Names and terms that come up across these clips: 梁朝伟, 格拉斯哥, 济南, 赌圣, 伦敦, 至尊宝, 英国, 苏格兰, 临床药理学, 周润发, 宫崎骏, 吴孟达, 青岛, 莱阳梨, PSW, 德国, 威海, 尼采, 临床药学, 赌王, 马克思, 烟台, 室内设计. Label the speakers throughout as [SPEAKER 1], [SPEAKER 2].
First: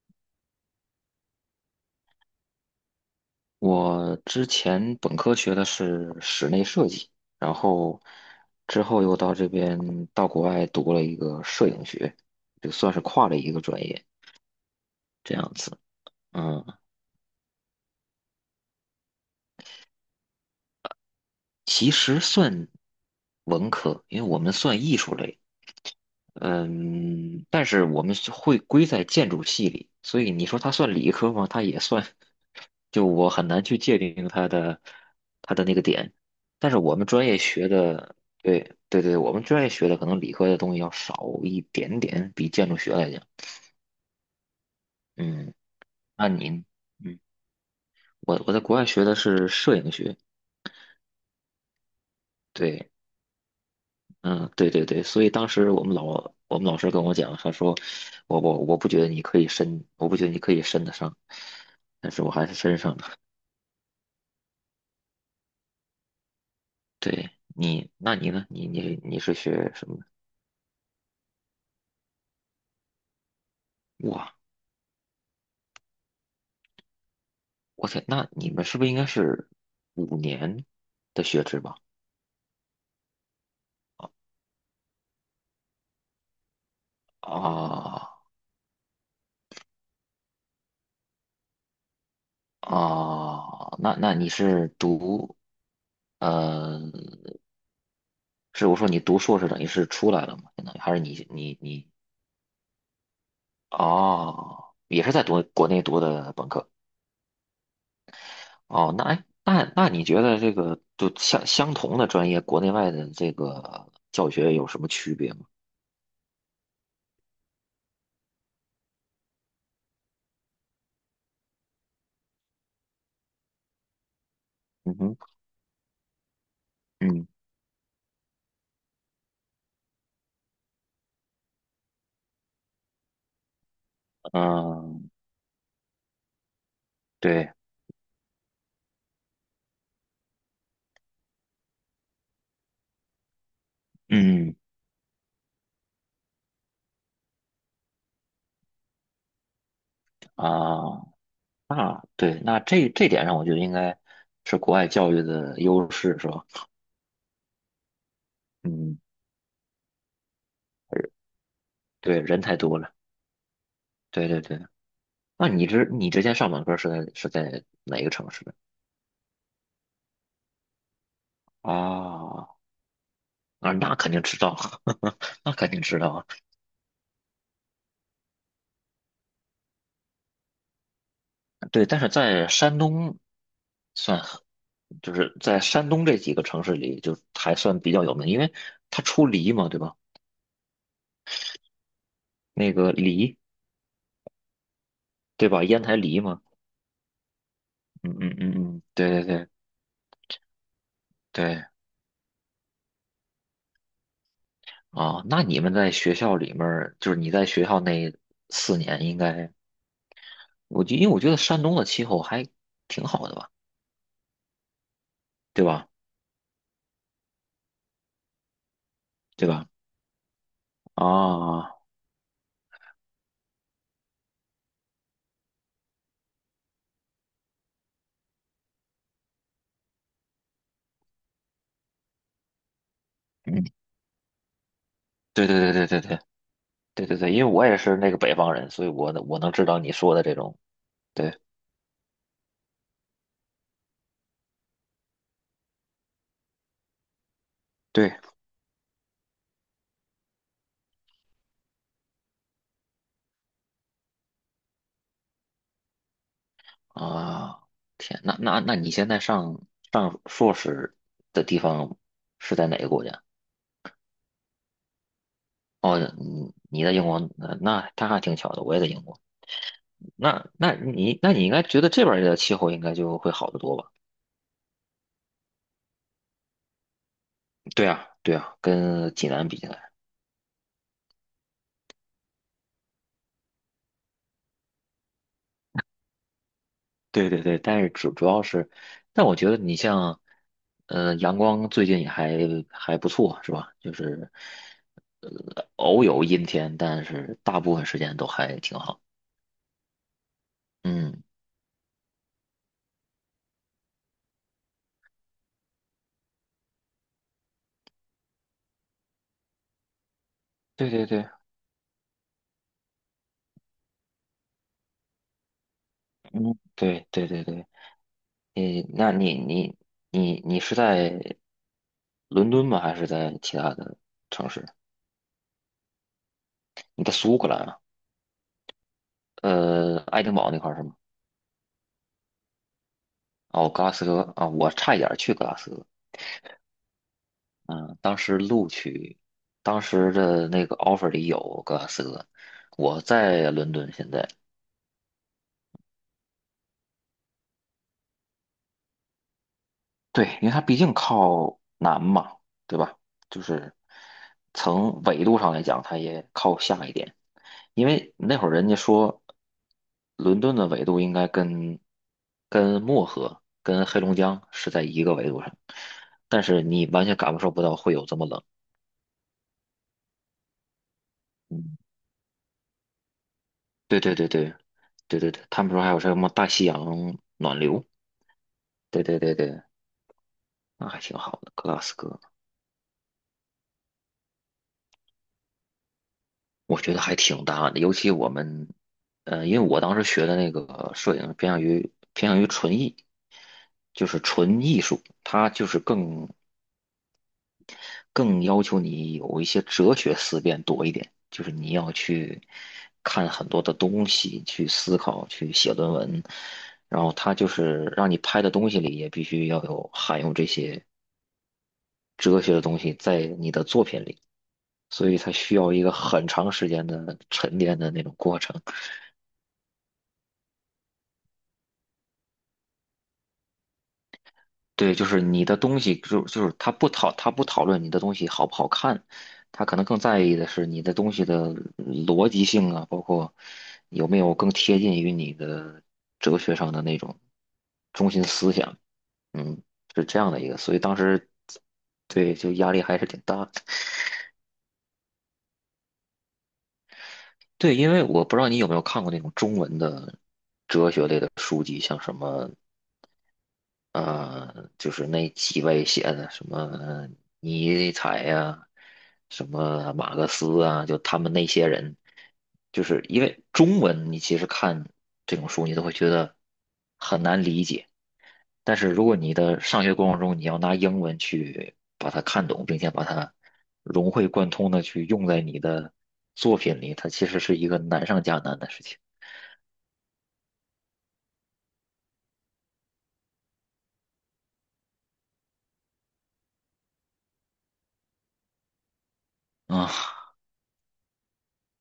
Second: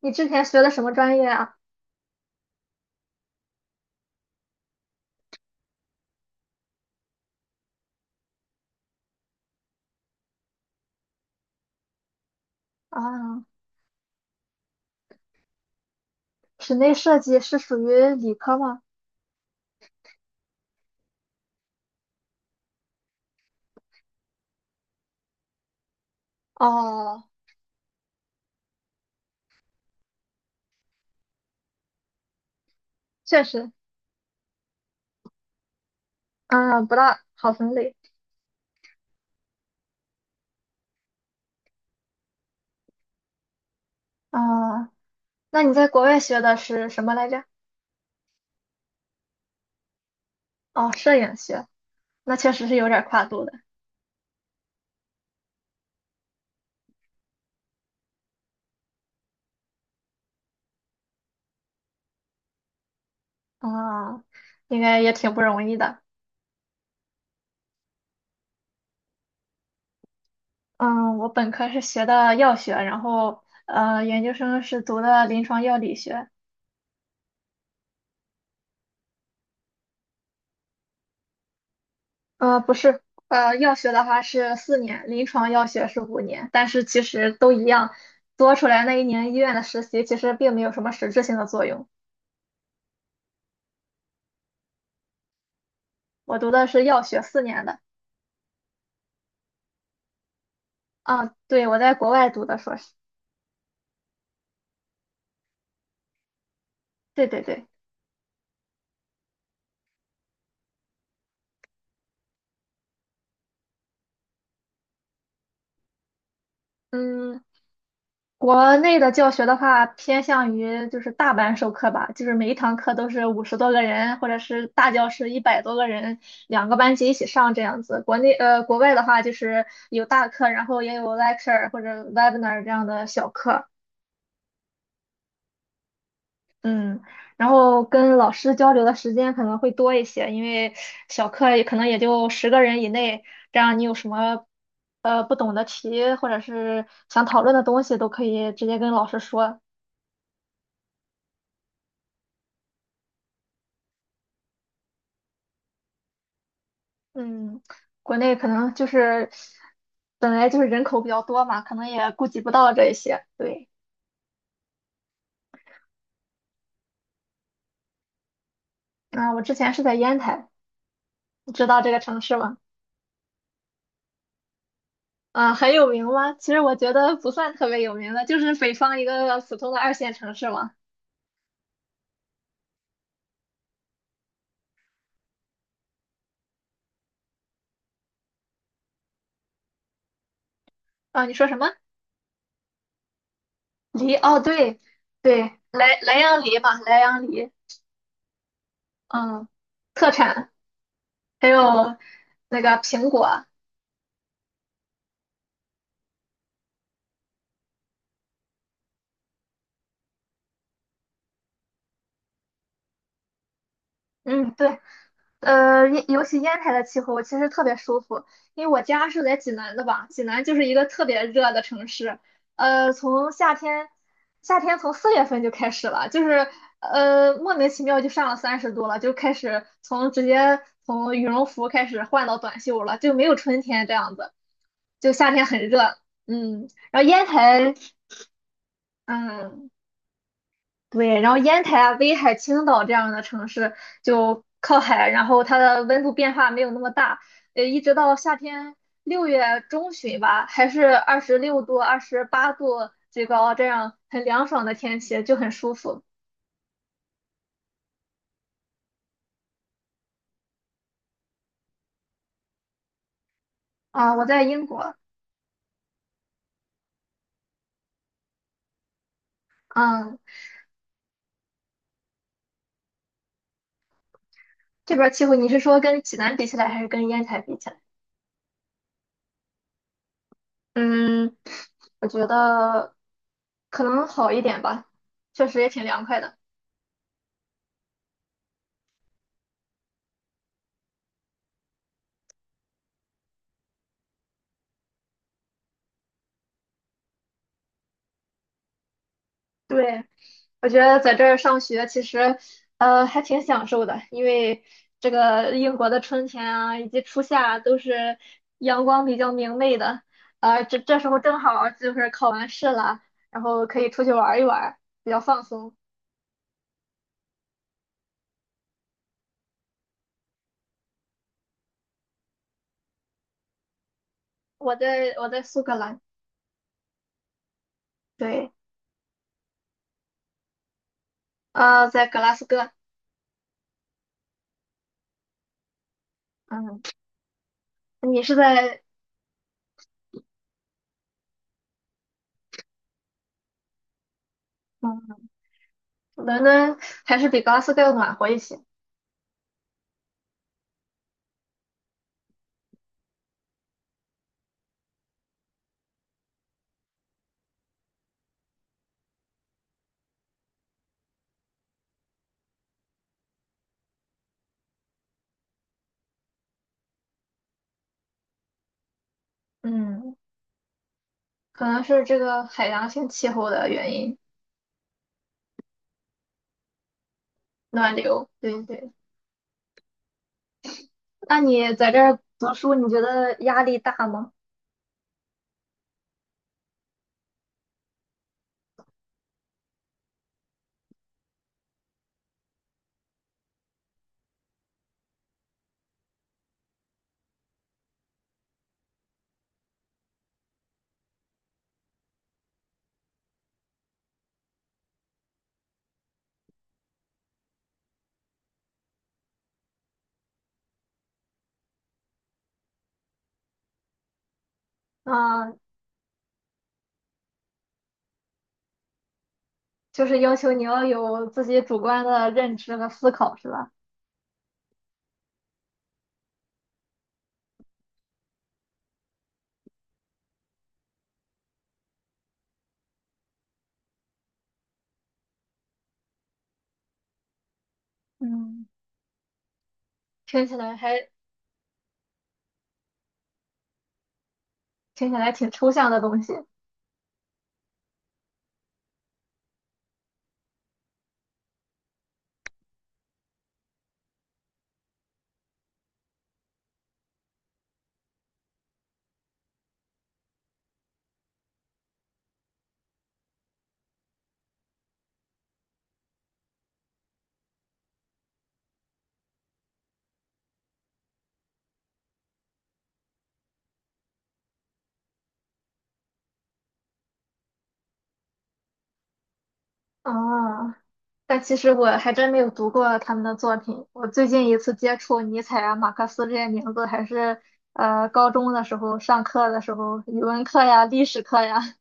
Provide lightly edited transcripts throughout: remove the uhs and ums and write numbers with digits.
[SPEAKER 1] 你之前学的什么专业啊？
[SPEAKER 2] 我之前本科学的是室内设计，然后之后又到这边到国外读了一个摄影学，就算是跨了
[SPEAKER 1] 啊，
[SPEAKER 2] 一个专业这样子。嗯，
[SPEAKER 1] 室内设计是属于理科吗？
[SPEAKER 2] 其实算文科，因为我们算艺术类，
[SPEAKER 1] 哦，
[SPEAKER 2] 嗯，但是我们是会归在建筑系里，所以你说它算理科吗？它也算，就我
[SPEAKER 1] 确
[SPEAKER 2] 很难
[SPEAKER 1] 实，
[SPEAKER 2] 去界定它的那个点。但是
[SPEAKER 1] 嗯，不
[SPEAKER 2] 我们
[SPEAKER 1] 大
[SPEAKER 2] 专业
[SPEAKER 1] 好
[SPEAKER 2] 学
[SPEAKER 1] 分类。
[SPEAKER 2] 的，对对对，我们专业学的可能理科的东西要少一点点，比建筑学来讲。
[SPEAKER 1] 啊，
[SPEAKER 2] 嗯，
[SPEAKER 1] 那你在国外
[SPEAKER 2] 那
[SPEAKER 1] 学的
[SPEAKER 2] 您，
[SPEAKER 1] 是什么
[SPEAKER 2] 嗯，
[SPEAKER 1] 来着？
[SPEAKER 2] 我在国外学的是摄影学，
[SPEAKER 1] 哦，摄影学，那确实是有
[SPEAKER 2] 对，
[SPEAKER 1] 点跨度的。
[SPEAKER 2] 嗯，对对对，所以当时我们老师跟我讲，他说我不觉得你可以伸，我不觉得你可以伸得上，但是我还是伸上了。
[SPEAKER 1] 啊，应该也挺不容易的。
[SPEAKER 2] 对你，那你呢？你是学什么的？
[SPEAKER 1] 嗯，我本科是学的药学，然后研究
[SPEAKER 2] 哇，
[SPEAKER 1] 生是读的临床药理学。
[SPEAKER 2] 我天，那你们是不是应该是五年的学制吧？
[SPEAKER 1] 不是，药学的话是四年，临床药学是5年，但是其实都一样，
[SPEAKER 2] 啊
[SPEAKER 1] 多出来那一年医院的实习其实并没有什么实质性的作用。
[SPEAKER 2] 啊，那那你是读
[SPEAKER 1] 我读的
[SPEAKER 2] 呃，
[SPEAKER 1] 是药学四年的，
[SPEAKER 2] 是我说你读硕士等于是出来了嘛？相当于还是你
[SPEAKER 1] 啊，
[SPEAKER 2] 你
[SPEAKER 1] 对，我
[SPEAKER 2] 你
[SPEAKER 1] 在国外读的硕士，
[SPEAKER 2] 哦，也是在读国内读的本科？
[SPEAKER 1] 对对对，
[SPEAKER 2] 哦，那哎，那那你觉得这个就相同的专业，国内外的这个教学有什么区别吗？
[SPEAKER 1] 嗯，国内的教学的话，偏向于就是大班授课吧，就是每一堂课都是50多个人，或者是大
[SPEAKER 2] 嗯
[SPEAKER 1] 教
[SPEAKER 2] 哼，
[SPEAKER 1] 室100多个人，两个班级一起
[SPEAKER 2] 嗯
[SPEAKER 1] 上这样子。国外的话就是有大课，然后也有 lecture 或者 webinar 这样的小课，
[SPEAKER 2] 嗯，
[SPEAKER 1] 嗯，然
[SPEAKER 2] 对，
[SPEAKER 1] 后跟老师交流的时间可能会多一些，因为小课也可能也就10个人以内，这样你有什么
[SPEAKER 2] 嗯
[SPEAKER 1] 不懂的题或者是想讨论的东西，都可以直接跟老师说。
[SPEAKER 2] 啊，那对，那这这点上，我觉得应该是国外教育的优势，是吧？
[SPEAKER 1] 嗯，国内可能就
[SPEAKER 2] 嗯，
[SPEAKER 1] 是本来就是人口比较多嘛，可能也
[SPEAKER 2] 对，
[SPEAKER 1] 顾及
[SPEAKER 2] 人
[SPEAKER 1] 不
[SPEAKER 2] 太
[SPEAKER 1] 到
[SPEAKER 2] 多
[SPEAKER 1] 这
[SPEAKER 2] 了，
[SPEAKER 1] 一些。对，
[SPEAKER 2] 对对对。那你之前上本科是在哪个城市
[SPEAKER 1] 啊，我之前是在烟台，你知
[SPEAKER 2] 啊
[SPEAKER 1] 道这个城市
[SPEAKER 2] 啊，
[SPEAKER 1] 吗？
[SPEAKER 2] 那那肯定知道，那
[SPEAKER 1] 啊，
[SPEAKER 2] 肯
[SPEAKER 1] 很
[SPEAKER 2] 定
[SPEAKER 1] 有
[SPEAKER 2] 知
[SPEAKER 1] 名
[SPEAKER 2] 道啊
[SPEAKER 1] 吗？其实我觉得不算特别有名的，就是北方一个普通的二线城市嘛。
[SPEAKER 2] 对，但是在山东算很，就是在山东这几个城市里，就还算比较有名，因为它出梨嘛，对吧？
[SPEAKER 1] 啊，你说什么？
[SPEAKER 2] 那个梨，
[SPEAKER 1] 梨？哦，对
[SPEAKER 2] 对
[SPEAKER 1] 对，
[SPEAKER 2] 吧？烟台
[SPEAKER 1] 莱
[SPEAKER 2] 梨嘛，
[SPEAKER 1] 阳梨嘛，莱阳梨，
[SPEAKER 2] 嗯嗯嗯嗯，对对
[SPEAKER 1] 嗯，
[SPEAKER 2] 对
[SPEAKER 1] 特产，还
[SPEAKER 2] 对，
[SPEAKER 1] 有那个苹果，
[SPEAKER 2] 啊，那你们在学校里面儿就是你在学校那四年，应该，我就因为我觉得山东的气候还挺好的吧，
[SPEAKER 1] 嗯，对。
[SPEAKER 2] 对吧？
[SPEAKER 1] 尤其烟台的气候其实特别舒服，因为我家是在
[SPEAKER 2] 对
[SPEAKER 1] 济
[SPEAKER 2] 吧？
[SPEAKER 1] 南的吧，济南就是一个特别热的
[SPEAKER 2] 啊，
[SPEAKER 1] 城市。呃，从夏天，夏天从4月份就开始了，就是莫名其妙就上了30度了，就开始从直接从羽绒服开始换到短袖了，就没有春
[SPEAKER 2] 嗯，
[SPEAKER 1] 天这样子，就夏天
[SPEAKER 2] 对
[SPEAKER 1] 很
[SPEAKER 2] 对对对
[SPEAKER 1] 热。
[SPEAKER 2] 对对
[SPEAKER 1] 嗯，然
[SPEAKER 2] 对
[SPEAKER 1] 后
[SPEAKER 2] 对
[SPEAKER 1] 烟
[SPEAKER 2] 对，因为我
[SPEAKER 1] 台，
[SPEAKER 2] 也是那个北方人，所以我能知
[SPEAKER 1] 嗯，
[SPEAKER 2] 道你说的这种，
[SPEAKER 1] 对，然后
[SPEAKER 2] 对
[SPEAKER 1] 烟台啊、威海、青岛这样的城市就靠海，然后它的温度变化没有那么大，一直到
[SPEAKER 2] 对。
[SPEAKER 1] 夏天6月中旬吧，还是26度、28度最高，这样很凉爽的天气就很舒服
[SPEAKER 2] 啊，天，那你现在上硕士的地方是在哪个国家？
[SPEAKER 1] 啊。我在英国，
[SPEAKER 2] 哦，你在英国，那那他还挺巧的，我也在英国。
[SPEAKER 1] 嗯，
[SPEAKER 2] 那那你应该觉得这边儿的气候应该就会好得多吧？
[SPEAKER 1] 这边儿气候你是说跟济南比起来，还是跟烟台比起来？
[SPEAKER 2] 对啊，对啊，跟济南比起来，
[SPEAKER 1] 嗯，我觉得可能好一点吧，确实也挺凉快的。
[SPEAKER 2] 对对对，但是主要是，但我觉得你像，阳光最近也还还不错，是吧？就是，偶有阴天，但是大部分时间都还挺好。
[SPEAKER 1] 对，我觉得在
[SPEAKER 2] 嗯，
[SPEAKER 1] 这儿上学其实，还挺享受的，因为这个英国的春天啊，以及初夏啊都是阳光比较明媚的，啊，这
[SPEAKER 2] 对
[SPEAKER 1] 这
[SPEAKER 2] 对
[SPEAKER 1] 时候
[SPEAKER 2] 对。
[SPEAKER 1] 正好儿就是考完试了，然后可以出去玩儿一玩儿比较放松。
[SPEAKER 2] 嗯，对对对对，你那你你你你是在伦敦吗？还是在其他的城市？
[SPEAKER 1] 我在苏格兰，
[SPEAKER 2] 你在苏格兰啊？
[SPEAKER 1] 对，
[SPEAKER 2] 爱丁堡那块儿是吗？
[SPEAKER 1] 在格拉斯哥，
[SPEAKER 2] 哦，格拉斯哥啊，我差一点儿去格拉斯哥。
[SPEAKER 1] 嗯，
[SPEAKER 2] 嗯，当
[SPEAKER 1] 你是
[SPEAKER 2] 时录
[SPEAKER 1] 在
[SPEAKER 2] 取，当时的那个 offer 里有格拉斯哥。我在伦敦现在，
[SPEAKER 1] 嗯伦敦，还是比格拉斯哥要暖和一些？
[SPEAKER 2] 对，因为它毕竟靠南嘛，对吧？就是从纬度上来讲，它也靠下一点。因为那会儿人家说，伦敦的纬度应该跟漠河、跟黑龙江是在一个纬度上，但是你完全感受不到会有这么冷。
[SPEAKER 1] 嗯，可
[SPEAKER 2] 嗯，
[SPEAKER 1] 能是这个海洋性气候的原
[SPEAKER 2] 对对
[SPEAKER 1] 因，
[SPEAKER 2] 对对对对对，他们说还有什么大西洋暖流，
[SPEAKER 1] 暖流，对对。
[SPEAKER 2] 对对对对，那还挺好
[SPEAKER 1] 那
[SPEAKER 2] 的，格
[SPEAKER 1] 你
[SPEAKER 2] 拉
[SPEAKER 1] 在
[SPEAKER 2] 斯
[SPEAKER 1] 这儿
[SPEAKER 2] 哥，
[SPEAKER 1] 读书，你觉得压力大吗？
[SPEAKER 2] 我觉得还挺大的，尤其我们，因为我当时学的那个摄影偏向于纯艺，就是纯艺术，它就是更。更要求你有一些哲学思辨多一点，就是你要去看很多的东西，去思考，去写论文，然后它就是让你拍的东西里也必须要有含有这些哲学的东西在你的作品里，所以它
[SPEAKER 1] 啊，
[SPEAKER 2] 需要一个很长时间的沉淀的那种过程。
[SPEAKER 1] 就是要求你要有自己主观的认知和思考，是吧？
[SPEAKER 2] 对，就是你的东西，就他不讨论你的东西好不好看，他可能更在意的是你的东西的逻辑性啊，包括有没有更贴近于你的哲学上的那种中心思
[SPEAKER 1] 嗯，
[SPEAKER 2] 想，嗯，是这样的
[SPEAKER 1] 听
[SPEAKER 2] 一
[SPEAKER 1] 起
[SPEAKER 2] 个，所
[SPEAKER 1] 来
[SPEAKER 2] 以当
[SPEAKER 1] 还
[SPEAKER 2] 时对就压力还是挺大的。
[SPEAKER 1] 听起来挺抽象的东西
[SPEAKER 2] 对，因为我不知道你有没有看过那种中文的书籍，像什么就是那几位写的什么尼采呀、什么马克思啊，就他们那些人，就是因为中文你其实看这种书，你都会觉得很难理解。但是如果你的上学过程中，你要拿英文去把它看懂，并且把它融会贯通的去用在你的作品里，它其实是一个难上加难的事情
[SPEAKER 1] 啊。但其实我还真没有读过他们的作品。我最近一次接触尼采啊、马克思这些名字，还是高中的时候上课的时
[SPEAKER 2] 啊。
[SPEAKER 1] 候，语 文课呀、历史课呀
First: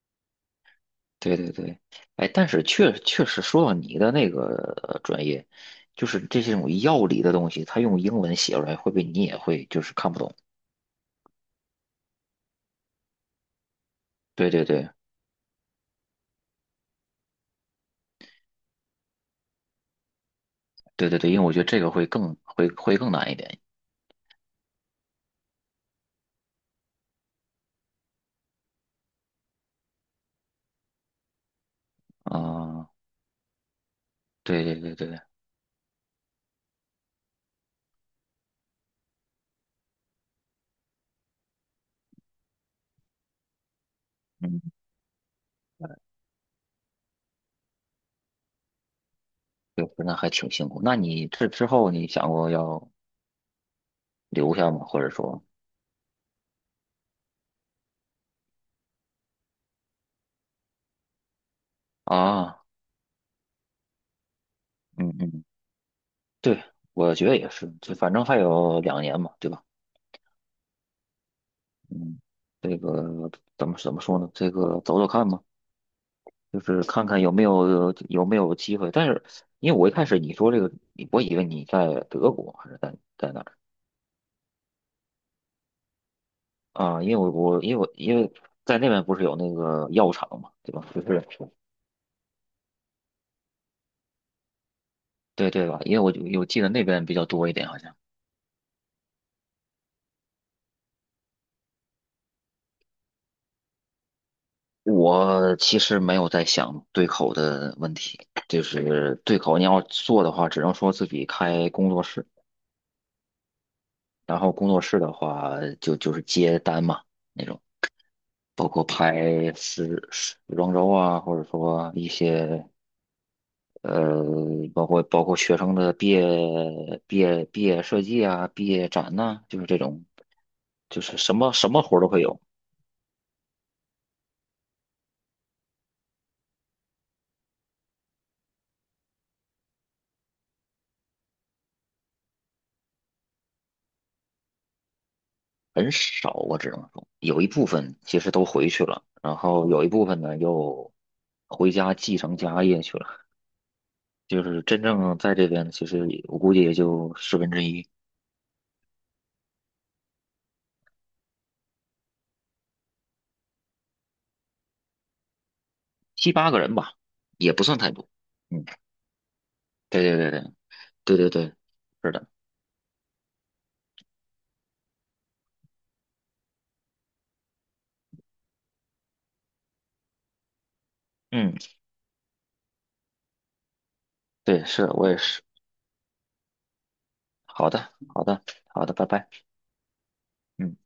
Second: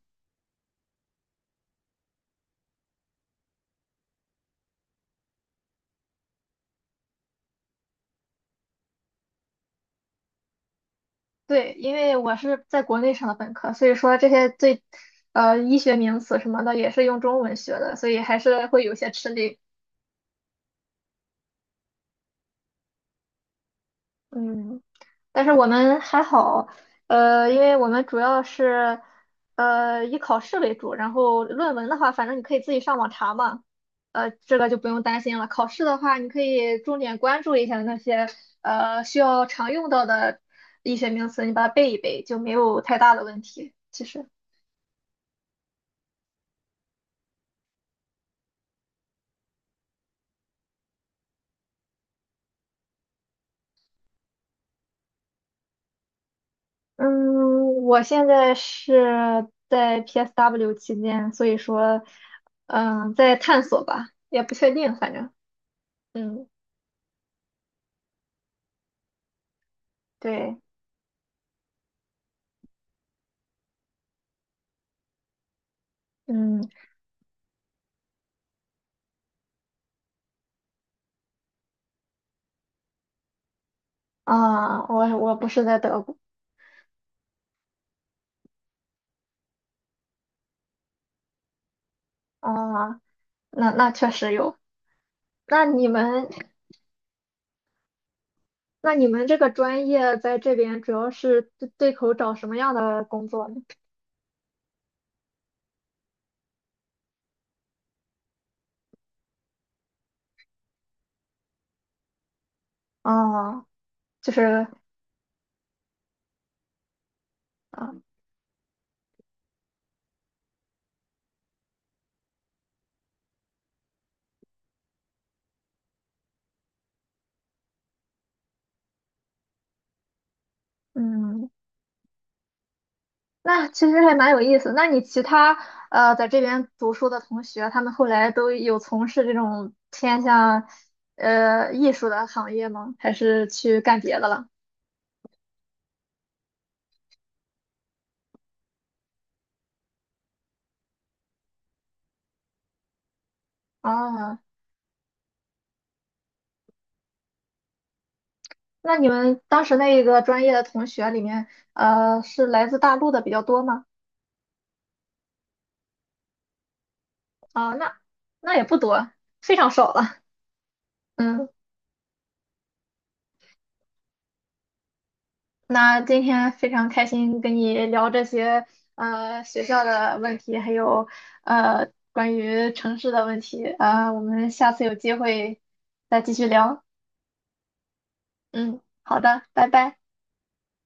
[SPEAKER 2] 对对对，哎，但是确确实说到你的那个专业，就是这些种药理的东西，它用英文写出来，会不会你也会就是看不懂？
[SPEAKER 1] 对，因为我是在国内上的本科，所以说这些
[SPEAKER 2] 对对
[SPEAKER 1] 最，
[SPEAKER 2] 对
[SPEAKER 1] 医学名词什么的也是用中文学的，所以还是会有些吃力。
[SPEAKER 2] 对对对，因为我觉得这个会更难一点
[SPEAKER 1] 嗯，但是我们还好，因为我们主要是，以考试为主，然后论文的话，反正你可以自己
[SPEAKER 2] 啊。
[SPEAKER 1] 上网查嘛，这
[SPEAKER 2] 对
[SPEAKER 1] 个就不
[SPEAKER 2] 对
[SPEAKER 1] 用
[SPEAKER 2] 对对，
[SPEAKER 1] 担心了。考试的话，你可以重点关注一下那些，需要常用到的医学名词，你把它背一背，就没有太大的问题，其实。
[SPEAKER 2] 嗯，对，那还挺辛苦。那你这之后你想过要留下吗？或者说
[SPEAKER 1] 嗯，我现在是在 PSW 期间，所以说，
[SPEAKER 2] 啊，
[SPEAKER 1] 嗯，在探索吧，也不确定，
[SPEAKER 2] 嗯
[SPEAKER 1] 反正，
[SPEAKER 2] 嗯，
[SPEAKER 1] 嗯，
[SPEAKER 2] 对，我觉得也是，就反正还有两年嘛，对吧？
[SPEAKER 1] 对，
[SPEAKER 2] 嗯，这个怎么说呢？这个走走看吧。就
[SPEAKER 1] 嗯，
[SPEAKER 2] 是看看有没有机会。但是因为我一开始你说这个，我以为你在德国还是在哪儿
[SPEAKER 1] 啊，我不是在德国，
[SPEAKER 2] 啊？因为我因为在那边不是有那个药厂嘛，对吧？就是
[SPEAKER 1] 啊，那确实有。
[SPEAKER 2] 对
[SPEAKER 1] 那
[SPEAKER 2] 对吧？
[SPEAKER 1] 你
[SPEAKER 2] 因为我就
[SPEAKER 1] 们，
[SPEAKER 2] 有记得那边比较多一点，好像。
[SPEAKER 1] 那你们这个专业在这边主要是对口找什么样的工作呢？
[SPEAKER 2] 我其实没有在想对口的问题，就是对口你要做的话，只能说自己开工作室。
[SPEAKER 1] 啊，就
[SPEAKER 2] 然后
[SPEAKER 1] 是，
[SPEAKER 2] 工作室的话，就是接单嘛那种，
[SPEAKER 1] 啊，
[SPEAKER 2] 包括拍时装周啊，或者说一些呃，包括学生的毕业设计啊、毕业展呐、就是这种，就是什
[SPEAKER 1] 嗯，
[SPEAKER 2] 么什么活儿都会有，
[SPEAKER 1] 那其实还蛮有意思。那你其他在这边读书的同学，他们后来都有从事这种偏向艺术的行业吗？还是去干别的了？
[SPEAKER 2] 很少我只能说有一部分其实都回去了，然后有一部分呢又回家继承家业去了，
[SPEAKER 1] 啊，
[SPEAKER 2] 就是真正在这边其实也我估计也就十分之一。
[SPEAKER 1] 那你们当时那一个专业的同学里面，是来自大陆的比较多吗？
[SPEAKER 2] 七八个人吧，也不
[SPEAKER 1] 啊，
[SPEAKER 2] 算太多。
[SPEAKER 1] 那也
[SPEAKER 2] 嗯，
[SPEAKER 1] 不多，非常少
[SPEAKER 2] 对
[SPEAKER 1] 了。
[SPEAKER 2] 对对对对对
[SPEAKER 1] 嗯。
[SPEAKER 2] 对，是的，
[SPEAKER 1] 那今天非常开心跟你聊这些学校的问题，还有
[SPEAKER 2] 嗯，
[SPEAKER 1] 关于城市的问题啊，我们
[SPEAKER 2] 对，
[SPEAKER 1] 下次
[SPEAKER 2] 是
[SPEAKER 1] 有
[SPEAKER 2] 我
[SPEAKER 1] 机
[SPEAKER 2] 也是。
[SPEAKER 1] 会再继续聊。
[SPEAKER 2] 好的，好的，
[SPEAKER 1] 嗯，
[SPEAKER 2] 好的，拜
[SPEAKER 1] 好
[SPEAKER 2] 拜。
[SPEAKER 1] 的，拜拜。
[SPEAKER 2] 嗯。